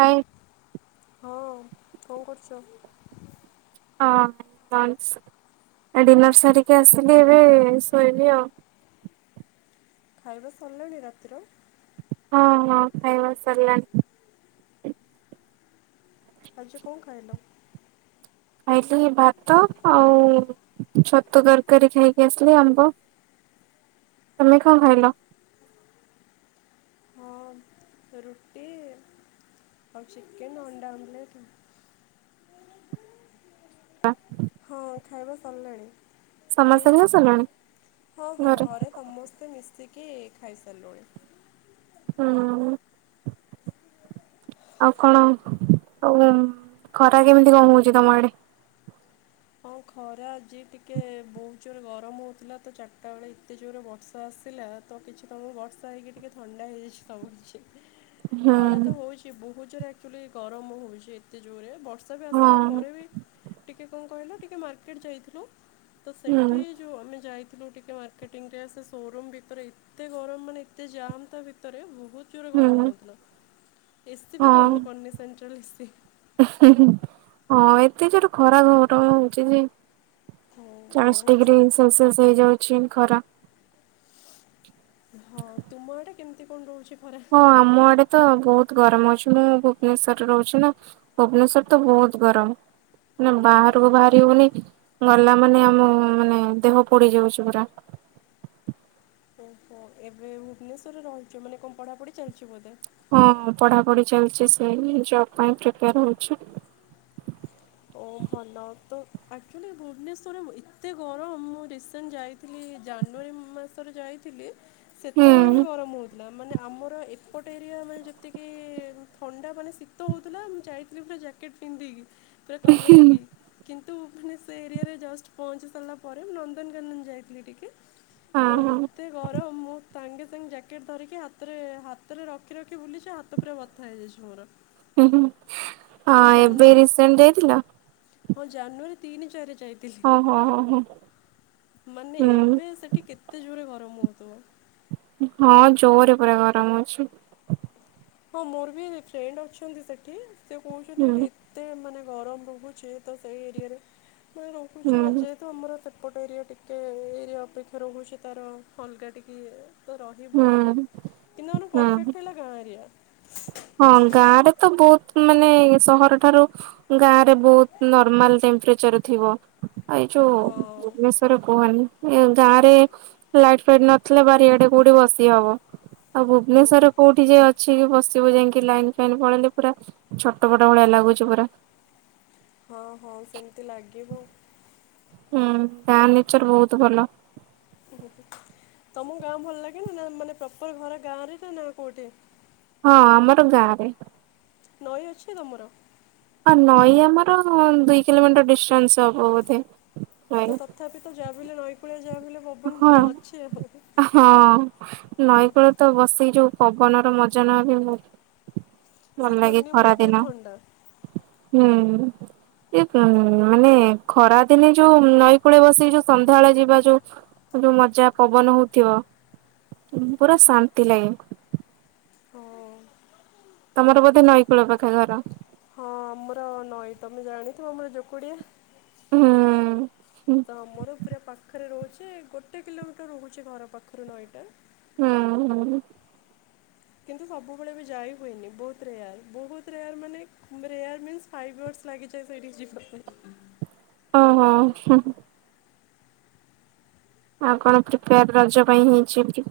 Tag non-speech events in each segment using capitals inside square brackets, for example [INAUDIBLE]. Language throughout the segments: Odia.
ହାଏ। ହଁ କଣ କରୁଛ? ହଁ ଲଞ୍ଚ ଡିନର୍ ସାରିକି ଆସିଲି ଏବେ ଶୋଇବି ଆଉ। ଖାଇବା ସାରିଲାଣି ରାତିର ହଁ ହଁ ଖାଇବା ସରିଲାଣି। ଆଜି କଣ ଖାଇଲ? ଖାଇଲି ଭାତ ଆଉ ଛତୁ ତରକାରୀ ଖାଇକି ଆସିଲି ଆମ୍ବ। ତମେ କଣ ଖାଇଲ? ହଁ ରୁଟି ଆଉ ଚିକେନ ଅଣ୍ଡା ଆମ୍ଲେଟ। ହଁ। ହଁ ଖାଇବା ସରିଲାଣି। ସମସ୍ତେ ଖାଇ ସାରିଲଣି ହଁ ହଁ ଘରେ ସମସ୍ତେ ମିଶି ମିଶିକି ଖାଇସାରିଲୁଣି ହୁଁ ଆଉ କଣ ଆଉ ଖରା କେମିତି କଣ ହଉଚି ତମ ଆଡ଼େ? ହଁ ଖରା ଆଜି ଟିକେ ବହୁତ ଜୋରେ ଗରମ ହଉଥିଲା ତ ଚାରିଟା ବେଳେ ଏତେ ଜୋରେ ବର୍ଷା ଆସିଲା ତ କିଛି ତମ ବର୍ଷା ହେଇକି ଟିକେ ଥଣ୍ଡା ହେଇଯାଇଛି ସବ କିଛି। ହୁଁ ଖରା ତ ହଉଛି ବହୁତ ଜୋରେ ଆଚୁଲି ଗରମ ହଉଚି ଏତେ ଜୋରେ ବ ବର୍ଷା ବି ଆସିଲା ହଁ ପରେ ବି ଟିକେ କହିଲ ଟିକେ ମାର୍କେଟ୍ ଯାଇଥିଲୁ। ତ ହୁଁ ସେଠି ଯୋଉ ଆମେ ଯାଇ ଥିଲୁ ଟିକେ ମାର୍କେଟିଂ ରେ ସେ ସୋରୁମ ଭିତରେ ଏତେ ଗରମ ମାନେ ଏତେ ଜାମ୍ ତା ଭିତରେ ବହୁତ ଜୋରେ ଗରମ ହୁଁ ହଉଥୁଲା। ଏସିି ହଁ ବି କାମ କରନି ସେଣ୍ଟ୍ରାଲ୍ ଏସିି। ହୁଁ ହୁଁ। ହଁ ଏତେ ଯୋଟ ଖରା [UNINTELLIGIBLE] ହଉଚି ଯେ। ହଁ ଚାଳିଶ ବହୁତ ଡିଗ୍ରୀ ଜୋର ସେଲସିୟସ ହେଇଯାଉଛି ଖରା। ହଁ ତୁମ ଆଡେ କେମିତି କଣ ରହୁଚି? ହଁ ଆମ ଆଡେ ତ ବହୁତ। ଗରମ ଅଛି ମୁଁ ଭୁବନେଶ୍ୱର ରେ ରହୁଛି ନା ଭୁବନେଶ୍ଵର ତ ବହୁତ ଗରମ ମାନେ ଓ ବାହାରକୁ ବାହାରି ହଉନି ଗଲା ମାନେ ଆମ ମାନେ ଦେହ ପୋଡି ଯାଉଚି ପୁରା। ଓହୋ ଏବେ ଭୁବନେଶ୍ୱରରେ ରହୁଚ ମାନେ କଣ ପଢା ପୁଢି ଚାଲିଚି ବୋଧେ। ହଁ ପଢାପୁଢି ଚାଲଚି ସେମତି ଜବ ପାଇଁ ପ୍ରିପେୟାର ହଉଛି। ଓ ଭଲ ତ ଆଚୁଆଲି ଭୁବନେଶ୍ୱରରେ ଏତେ ଗରମ ମୁଁ ରିସେଣ୍ଟ ଯାଇଥିଲି ଜାନୁଆରୀ ମାସରେ ଯାଇଥିଲି। ସେତବେଳେ ବି ହୁଁ। ଗରମ ହଉ ନା ମାନେ ଆମର ଏପଟେ ଏରିଆ ମାନେ ଯେତିକି ଥଣ୍ଡା ମାନେ ଶୀତ ହଉଥୁଲା ମୁଁ ଯାଇ। ପୁରା ଜ୍ୟାକେଟ ପିନ୍ଧିକି। ଉପରେ କଭର ହେଇକି କି ତୁ ମାନେ ସେ ଏରିଆରେ ଜଷ୍ଟ ପହଞ୍ଚି ସାରିଲା ପରେ ମୁଁ ନନ୍ଦନକାନନ ଯାଇଥିଲି ଟିକେ। ହଁ ତ ହଁ ଏତେ ଗରମ ମୁଁ। ସାଙ୍ଗେ ସାଙ୍ଗେ ଜ୍ୟାକେଟ ଧରିକି ହାତରେ ହାତରେ ରଖି ରଖି ବୁଲିଚି ହାତ ପୁରା ବଥା ହେଇଯାଇଚି ମୋର। ସେ ହଁ ଏବେ ଜାନୁଆରୀ ରିସେଣ୍ଟ ଯାଇଥିଲ। ହଁ ଜାନୁଆାର ତିନି ଚାରି ରେ। ହଁ ହଁ ହଁ ହଁ। ମାନେ ହୁଁ ଏବେ ସେଠି କେତେ ଯ ରେ ଗରମ ହଉଥୁବ। ହଁ ଜୋରେ ପୁରା ଗରମ ଅଛି। ହଁ ମୋର ବି ଫ୍ରେଣ୍ଡ ଅଛନ୍ତି ସେଠି। ସେ କହୁଚନ୍ତି ଏଠି ହୁଁ। ଏତେ ମାନେ। ଗରମ ରହୁଛି ତ ସେଇ ଏରିଆରେ ନାଇଁ ହୁଁ ରହୁଛି ଯେହେତୁ ଆମର ଏତେ ଏପଟ ଏରିଆ ଟିକେ ଏରିଆ ଅପେକ୍ଷା ରହୁଛି ତାର ଅଲଗା ଟିକେଇଏ ତ ହୁଁ ରହିବ ଆଉ କିନ୍ତୁ ଆମର ହୁଁ। ପରଫେକ୍ଟ ହେଲା ଗାଁଏରିଆ। ହଁ ଗାଁ ରେ ତ ବହୁତ ମାନେ ସହର ଠାରୁ ଗାଁ ରେ ବହୁତ ନର୍ମାଲ ଟେମ୍ପରେଚର ଥିବ। ଏଇ ଯୋଉ ହଁ ଭୁବନେଶ୍ଵରରେ କୁହନି। ଗାଁ ରେ ଲାଇଟ୍ ଫାଇଟ ନଥିଲେ ବାରିଆଡେ କୋଉଠି ବସି ହବ, ଆଉ ହଁ। ଭୁବନେଶର ରେ କୋଉଠି ଯେ ଅଛି କି ବସି ଏବେ ଯାଇକି ଲାଇନ ଫାଇନ୍ ପଳେଇଲେ ପୁରା ଛଟ ପଟ ଭଳିଆ ଲାଗୁଛି ପୁରା। ହଁ ହଁ ସେମିତି ଲାଗିବ। ହୁଁ ତା ନେଚର ବହୁତ ଭଲ। ତମକୁ ଗାଁ ଭଲ ଲାଗେନା ନା ମାନେ ପ୍ରପର ଘର ଗାଁ ରେ ନା ନା କୋଉଠି? ହଁ ଆମର ଗାଁ ରେ। ନଈ ଅଛି ତମର? ଆଉ ନଈ ଆମର ଦୁଇ କିଲୋମିଟର ଡିଷ୍ଟାନ୍ସ ହବ ବୋଧେ। ନଈ ତ ତଥାପି ତ ଯାପ ନଈ କୁଳିଆ ହଁ ହଁ ହଁ ନଈକୂଳ ତ ବସି ଯୋଉ ପବନର ମଜା ନବା ପାଇଁ ମ ଭଲ ଶୀତ ଲାଗେ ଦିନେ ଖରା ବହୁତ ଦିନ ଥଣ୍ଡା। ହୁଁ। ଏ ଉ ମାନେ ଖରାଦିନେ ଯୋଉ ନଈ କୂଳେ ବସିକି ଯୋଉ ସନ୍ଧ୍ୟାବେଳେ ଯିବା ଯୋଉ। ଯୋଉ ମଜା ପବନ ହଉଥିବ ପୁରା ଶାନ୍ତି ଲାଗେ। ହଁ ତମର ବୋଧେ ନଈକୂଳ ପାଖେ ଘର? ହଁ ଆମର ନଈ ତମେ ଜାଣିଥିବ ଆମର [INAUDIBLE] ହୁଁ। ହୁଁ ତ ଆମର ପୁରା ପାଖରେ ରହୁଛି। ସେ ଗୋଟେ କିଲୋମିଟର ରହୁଛି ଘର ପାଖରୁ ନଈଟା। ହୁଁ ହୁଁ। କିନ୍ତୁ ସବୁବେଳେ ବି ଯାଇ ହୁଏନି ବହୁତରେୟାର ବହୁତରେୟାର ମାନେ ରେୟାର ମିନ୍ସ ଫାଇଭ ୟିଅର୍ସ ଲାଗିଯାଏ ସେଠିକି ଯିବା ପାଇଁ। ଓ ହୋ ହଁ। ଆଉ କଣ ପ୍ରିପେୟାର ରଜ ପାଇଁ ହେଇଛନ୍ତି?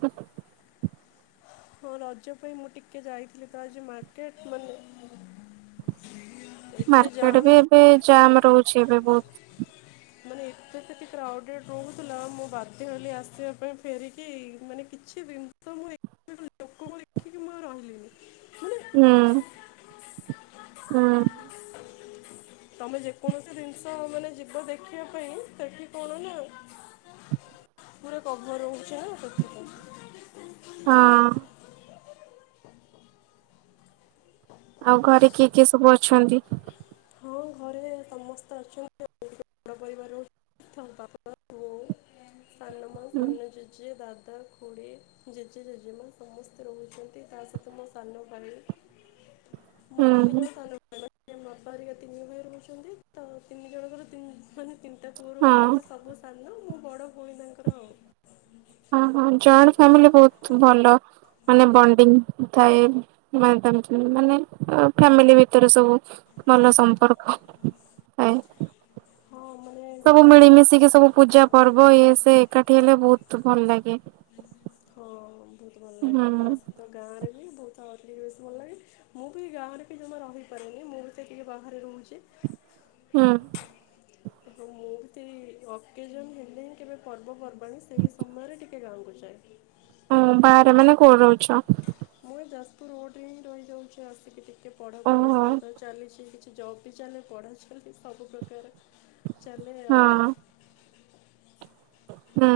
ହଁ ରଜ ପାଇଁ ମୁଁ ଟିକେ ଯାଇଥିଲି ତ ଆଜି ମାର୍କେଟ ମାନେ ଏତେ ମାର୍କେଟ ଜାମ୍ ବି ଦେଖି ଏବେ ଜାମ ରହୁଛି ଏବେ ବହୁତ। ମାନେ ଏତେ ସେଠି କ୍ରାଉଡେଡ଼ ରହୁଥିଲା ମୁଁ ବାଧ୍ୟ ହେଲି ଆସିବା ପାଇଁ ଫେରିକି ମାନେ କିଛି ଜିନିଷ ମୁଁ [INAUDIBLE] ଲୋକଙ୍କୁ ଦେଖିକି ମୁଁ ରହିଲିନି। ମାନେ ନାଁ ହଁ। ତମେ ଯେକୌଣସି ଜିନିଷ ମାନେ ଯିବ ଦେ ଦେଖିବା ପାଇଁ ସେଠି କଣ ନା ପୁରା କଭର ରହୁଛିନା ସେଥିପାଇଁ। ହଁ। ଆଉ ଘରେ କିଏ କିଏ ସବୁ ଅଛନ୍ତି? ହଁ ଘରେ ସମସ୍ତେ ଅଛନ୍ତି। [INAUDIBLE] ସାନମା ହୁଁ। ସାନ ଜେଜେ ଦା ଦାଦା ଖୁଡି ଜେଜେ ଜେଜେମା ସମସ୍ତେ ରହୁଛନ୍ତି ତା ସହିତ ମୋ ସାନ ଭାଇ। ମୋର ହୁଁ ତିନି ହୁଁ। ଜଣ [INAUDIBLE] ତିନି ଭାଇ ରହୁଛନ୍ତି ତ ତିନି ଜଣଙ୍କର ତିନି ମାନେ ତିନି- ହଁ [UNINTELLIGIBLE] ମୁଁ ବଡ ଭଉଣୀ। ତାଙ୍କର ଆଉ ହଁ ହଁ ଜଏଣ୍ଟ ଫାମିଲି ବହୁତ ଭଲ ମାନେ ବଣ୍ଡିଙ୍ଗ ଥାଏ ମାନେ ଫ୍ୟାମିଲି ଭିତରେ ସବୁ ଭଲ ସମ୍ପର୍କ ଥାଏ। ହଁ ମାନେ ସବୁ ଗୋଟେ ଅର୍କି ମିଳିମିଶିକି ସବୁ ପୂଜା ପର୍ବ ଇଏ- ସେ ଏକାଠି ହେଲେ ବହୁତ ଭଲ ଲାଗେ। ହଁ ବହୁତ ଭଲ ଲାଗେ ହୁଁ ତା ସହିତ ଗାଁ ରେ- [INAUDIBLE] ମୁଁ ବି ଗାଁରେ ବି ଜମା ରହିପାରୁନି ମୁଁ ବି ସେ ଟିକେ ବାହାରେ ରହୁଛି। ହଁ। ଆ ମୁଁ ସେଇ ଅକେଜନ ହେଲେ ହିଁ କେବେ ପର୍ବପର୍ବାଣୀ ସେଇ ସମୟରେ ଟିକେ ଗାଁକୁ ଯାଏ। ହଁ ବାହାରେ ମାନେ କୋଉଠି ରହୁଛ? ମୁଁ ଯାଜପୁର ରୋଡରେ ହିଁ ରହିଯାଉଛି ଆସିକି ଟିକେ ଟିକେ ପଢାପଢି ଓହୋ ସହିତ ଚାଲିଛି କିଛି ଜବ୍ ବି ଚାଲେ ପଢା ଚାଲେ ସବୁ ପ୍ରକାର ଚାଲେ ହଁ ଆଉ। ହୁଁ।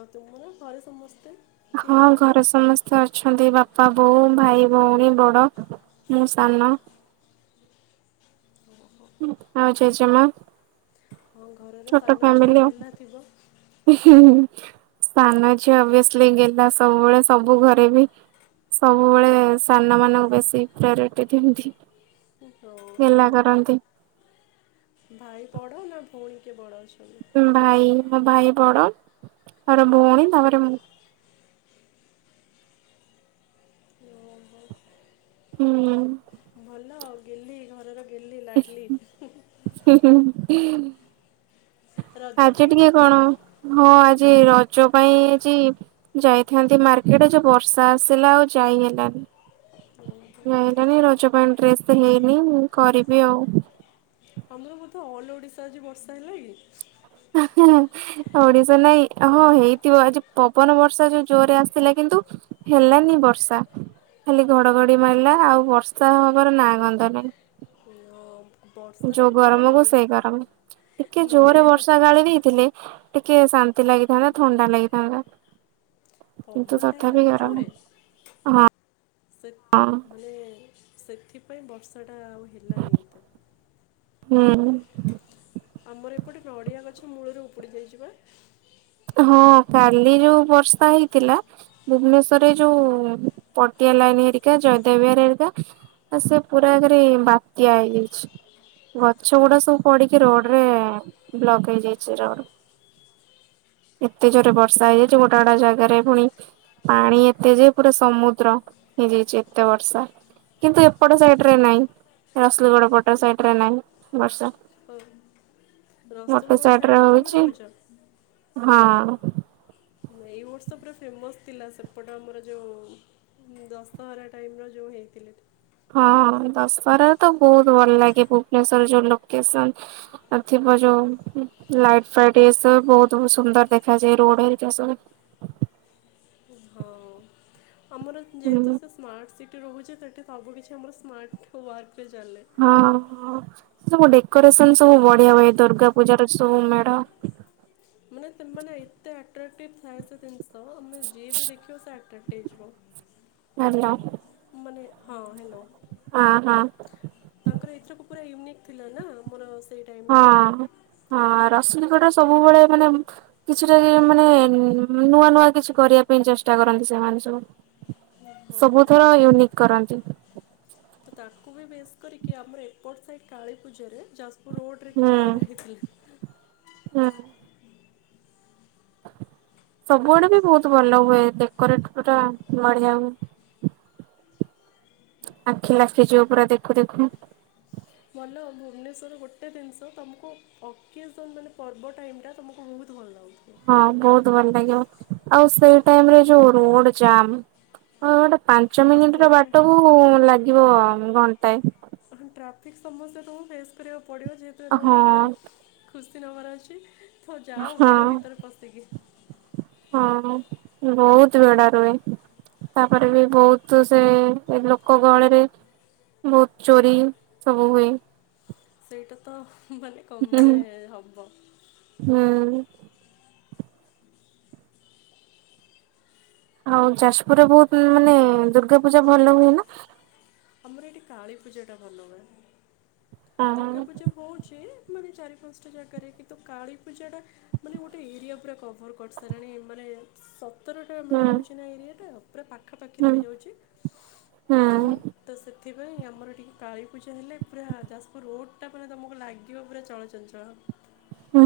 ଆଉ ତୁମର ଘରେ ସମସ୍ତେ କିଏ ହଁ କ'ଣ ଘରେ ସମସ୍ତେ ଅଛନ୍ତି ବାପା ବାପା ବୋଉ ଭାଇ ଭଉଣୀ ବଡ ମୁଁ ସାନ ଓହୋ ଆଉ ଜେଜେମା ହଁ ଘରର ଛୋଟ ସାନ ଝିଅ ଫ୍ୟାମିଲି ଗେହ୍ଲା ଥିବ ଆଉ। ହୁଁ ସାନ ଝିଅ ଓବିୟସ୍ଲି ଗେଲ୍ହା ସବୁବେଳେ ସବୁ ଘରେ ବି ସବୁବେଳେ ସାନ ମାନଙ୍କୁ ବେଶୀ ପ୍ରାୟୋରିଟି ଦିଅନ୍ତି। ହଁ ଗେହ୍ଲା ମାନେ କରନ୍ତି। ଭାଇ ବଡ ନା ଭଉଣୀ କିଏ ବଡ ଅଛନ୍ତି? ଭାଇ ମୋ ଭାଇ ବଡ ମୋର ଭଉଣୀ ତାପରେ ମୁଁ। ଓହୋ ହୁଁ। ହେଲା ଆଉ ଗେହ୍ଲି ଘରର ଗେହ୍ଲି ଲାଡ଼ଲି ହୁଁ ହଁ। ରଜ ଆଜି ପାଇଁ ଟିକେ କଣ ହଁ ଆଜି ରଜ ପାଇଁ ଆଜି ଯାଇଥାନ୍ତି ମାର୍କେଟରେ ଯୋଉ ବର୍ଷା ଆସିଲା ଆଉ ଯାଇହେଲାନି। ଓହୋ ଆଇଲାଣି ରଜ ପାଇଁ ଡ୍ରେସ୍ ସେ ହେଇନି ମୁଁ କରିବି ଆଉ। ଆମର ବୋଧେ ଅଲ ଓଡିଶା ଆଜି ବର୍ଷା ହେଲା କି? ନାଇଁ ଓଡିଶା ନାଇଁ ହଁ ହେଇଥିବ ଆଜି ପବନ ବର୍ଷା ଯୋଉ ଜୋରରେ ଆସିଥିଲା କିନ୍ତୁ ହେଲାନି ବର୍ଷା ଖାଲି ଘଡଘଡି ମାରିଲା ଆଉ ବର୍ଷା ହବାର ନାଁ ଗନ୍ଧ ନାହିଁ। ହଁ ଯୋଉ ବର୍ଷାରେ ଏପଟେ ଗରମ କୁ ନଡ଼ି ସେଇ ଗରମ ଟିକେ ଜୋରେ ନଡ଼ିଆ ବର୍ଷା ଗଛ ଗାଳି ଦେଇଥିଲେ ଟିକେ ଶାନ୍ତି ଲାଗିଥାନ୍ତା ଥଣ୍ଡା ଲାଗିଥାନ୍ତା। କିନ୍ତୁ ପବନ ଟା ହେଲା ତଥାପି ନା ଗରମ ଜୋରେ ହଁ ସେ ମାନେ ସେଥିପାଇଁ ବର୍ଷା ଟା ଆଉ ହେଲାନି ଏତେ ହୁଁ ଆମର ଏପଟେ ନଡିଆ ଗଛ ମୂଳରୁ ଉପୁଡ଼ି ଯାଇଛି ବା। ହଁ କାଲି ଯୋଉ ବର୍ଷା ହେଇଥିଲା ଭୁବନେଶ୍ୱରରେ ଯୋଉ ପଟିଆ ଲାଇନ ହେରିକା ଜୟଦେବବିହାର ହେରିକା ସେ ପୁରା ଆଗରେ ବାତ୍ୟା ହେଇଯାଇଛି ଗଛ ଗୁଡା ସବୁ ପଡିକି ରୋଡରେ ବ୍ଲକ୍ ହେଇଯାଇଛି ରୋଡ। ଏତେ ଜୋରେ ବର୍ଷା ହେଇଯାଇଛି ଗୋଟା ଗୋଟା ଜାଗାରେ ପୁଣି ପାଣି ଏତେ ଯେ ପୁରା ସମୁଦ୍ର ହେଇଯାଇଛି। ଏତେ ବର୍ଷା କିନ୍ତୁ ଏପଟ ସାଇଡ ରେ ନାହିଁ ରସୁଲଗଡ ପଟ ସାଇଡ ରେ ନାହିଁ ବର୍ଷା। ହଁ ରସୁଲଗଡ ସାଇଡ ରେ ତମେ ରହୁଛ? ହଁ। ଏଇ ବର୍ଷ ପୂରା ଫେମସ୍ ଥିଲା ସେପଟ ଆମର ଯୋଉ ଦଶହରା ଟାଇମ୍ ର ଯୋଉ ହେଇଥିଲା। ହଁ ଦଶହରାରେ ତ ବହୁତ ଭଲ ଲାଗେ ଭୁବନେଶ୍ୱରର ଯୋଉ ଲୋକେସନ ଥିବ ଯୋଉ ଲାଇଟ ଫାଇଟ ଏସବୁ ବହୁତ ସୁନ୍ଦର ଦେଖାଯାଏ ରୋଡ ହେରିକା ସବୁ। ହଁ ଆମର ଯେହେତୁ ହୁଁ ସେ ସ୍ମାର୍ଟ ସିଟି। ରହୁଛେ ସେଠି ସବୁ କିଛି ଆମର ସ୍ମାର୍ଟ ୱାର୍କ ରେ ଚାଲେ। ହଁ ସବୁ ଡେକୋରେସନ ସବୁ ବଢିଆ ହୁଏ। ଦୁର୍ଗାପୂଜା ର ସବୁ ମେଢ। ତମାନେ ଏତେ ଆଟ୍ରାକ୍ଟିଭ ଥାଏ ସେ ଜିନିଷ। ଆମେ ଯିଏ ବି ଦେଖିବ ସେ ଆ ଟେଟେଇ ଯିବ ଭଲ। ମାନେ ହଁ ହେଲୋ। ତାଙ୍କର ଭିତ୍ରକୁ ପୁରା ୟୁନିକ୍ ଥିଲା ନା ମୋର ହଁ ହଁ ରସୁଲୁଗଡ। ସବୁବେଳେ ମାନେ କିଛିଟା କି ମାନେ ନୂଆ ନୂଆ କିଛି କରିବା ପାଇଁ ଚେଷ୍ଟା କରନ୍ତି ସେମାନେ ସବୁ। ହଁ ସବୁଥର ୟୁନିକ୍। କରନ୍ତି। ତ ତାକୁ ବି ବେଶ୍ କରିକି ଆମର ଏପଟ ସାଇ କାଳୀ ପୂଜାରେ ଯାଜ ରୋଡ୍ ରେ ହୁଁ କିଛି କରାହେଇଥିଲା। ହୁଁ। ସବୁଆଡେ ବି ବହୁତ ଭଲ ହୁଏ। ଡେକୋରେଟ୍ ପୁରା ବଢିଆ ହୁଏ। ଆଖି ଲାଖି ଯିବ ପୁରା ଦେଖୁ ଦେଖୁ। ଭଲ ଭୁବନେଶ୍ୱର ଗୋଟେ ଜିନିଷ ତୁମକୁ ଅକେଜନ ମାନେ ପର୍ବ ଟାଇମ୍ ଟା ତୁମକୁ ବହୁତ ଭଲ ଲାଗୁ। ହଁ ବହୁତ ଭଲ ଲାଗିବ। ଆଉ ସେଇ ଟାଇମ୍ ରେ ଯୋଉ ରୋଡ ଜାମ୍। ପାଞ୍ଚ ଆଉ ମିନିଟ୍ ର ସେଇଟା ବାଟକୁ ଲାଗିବ। ଘଣ୍ଟାଏ। ହଁ ଟ୍ରାଫିକ୍ ସମସ୍ୟା ତକୁ ଫେସ୍ କରିବାକୁ ପଡିବ ଯେଥିରେ ହଁ ତୁମକୁ ଖୁସି ନେବାର ଅଛି। ଠ ଯାଅ ହଁ। ବିଡ ଭିତରେ ପସିକି। ହଁ ବହୁତ ଭେଡା ରୁହେ। ତାପରେ ବି ବହୁତ ସେ ଲୋକ ଗହଳିରେ ବହୁତ ଚୋରି ସବୁ ହୁଏ। ସେଇଟା ତ ମାନେ କମ୍ ମାନେ ହବ। ହୁଁ ହଉ ଯାଜପୁରରେ ବହୁତ ମାନେ ଦୁର୍ଗାପୂଜା ଭଲ ହୁଏ ନା। ଆମର ଏଇଠି କାଳୀ ପୂଜାଟା ଭଲ ହୁଏ। ହୁଁ ଦୁର୍ଗାପୂଜା ହଉଛି। ମାନେ ଚାରି ପାଞ୍ଚଟା ଜାଗାରେ କିନ୍ତୁ କାଳୀପୂଜାଟା ମାନେ ଗୋଟେ ଏରିଆ ପୁରା କଭର୍ କରିସାରିଲାଣି। ମାନେ ଉତ୍ତରଟା ମେଢ ହେଉଛି ନା ଏରିଆଟା ଆଉ। ପୁରା ପାଖାପାଖି ହୁଁ ରହିଯାଉଛି। ହୁଁ ତ ସେଥିପାଇଁ ଆମର ଟିକେ କାଳୀପୂଜା ହେଲେ ପୁରା ଯାଜପୁର ରୋଡ଼୍ ଟା ପୁରା ତମକୁ ଲାଗିବ ପୁରା ଚଳଚଞ୍ଚଳ। ହୁଁ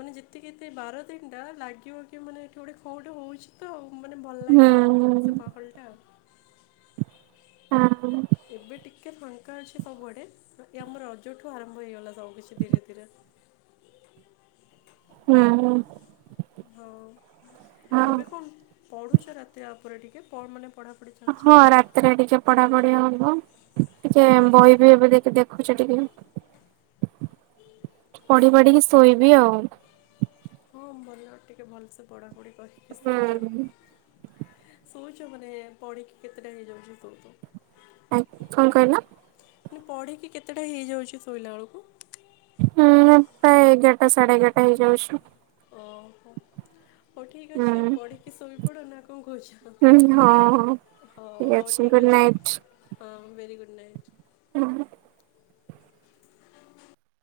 ମାନେ ଯେତିକି ଏତେ ବାର ଦିନଟା ଲାଗିବ କି ମାନେ ଏଠି ଗୋଟେ ଖ ଗୋଟେ ହଉଛି ତ ଆଉ ମତେ ଭଲ୍ ଲାଗେ ଆଉ ହୁଁ। ସେ ପାାଗଲ୍ ଟା ଆଉ ହଁ ଏବେ ଟିକେ ଫାଙ୍କା ଅଛି ସବୁଆଡେ ଆମ ରଜଠୁ ଆରମ୍ଭ ହେଇଗଲା ସବୁ କିଛି ଧୀରେ ଧୀରେ ହୁଁ ହଁ ହଉ ଏବେ କଣ? ପଢୁଚ ରାତିରେ ଆ ଉପରେ ଟିକେ ପ ମାନେ ପଢ଼ାପଢ଼ି ଚାଲିଛି? ହଁ ରାତିରେ ଟିକେ ପଢାପଢି ହବ ଟିକେ ବହି ବି ଏବେ ଦେଖି ଦେ ରଖୁଚି ଟିକେ ପଢି ପାଢିକି ଶୋଇବି ଆଉ ହଁ ଭଲ ଟିକେ ଭଲ୍ ସେ ପଢାପଢି ହଁ ଶୋଉଛ ମାନେ ପଣିକି କେତେ ଟା ହେଇଯାଉଛି ତ ତୁ ଆ କଣ କହିଲ? ମୁଁ ପଢ଼ିକି କେତେଟା ହେଇଯାଉଛି ଶୋଇଲା ବେଳକୁ ହୁଁ ପ୍ରାୟ ଏଗାରଟା ସାଢେ ଏଗାରଟା ହେଇ ଯାଉଚୁ। ଓହୋ ହଉ ଠିକ୍ ଅଛି ହୁଁ ପଢିକି ଶୋଇ ପଡ଼ ନା କଣ ହୁଁ ହଁ କହୁଛ ହଁ। ହଉ ହଉ ଠିକ୍ ଅଛି ହଁ ଭେରି ଗୁଡ଼୍ ନାଇଟ୍। ହଁ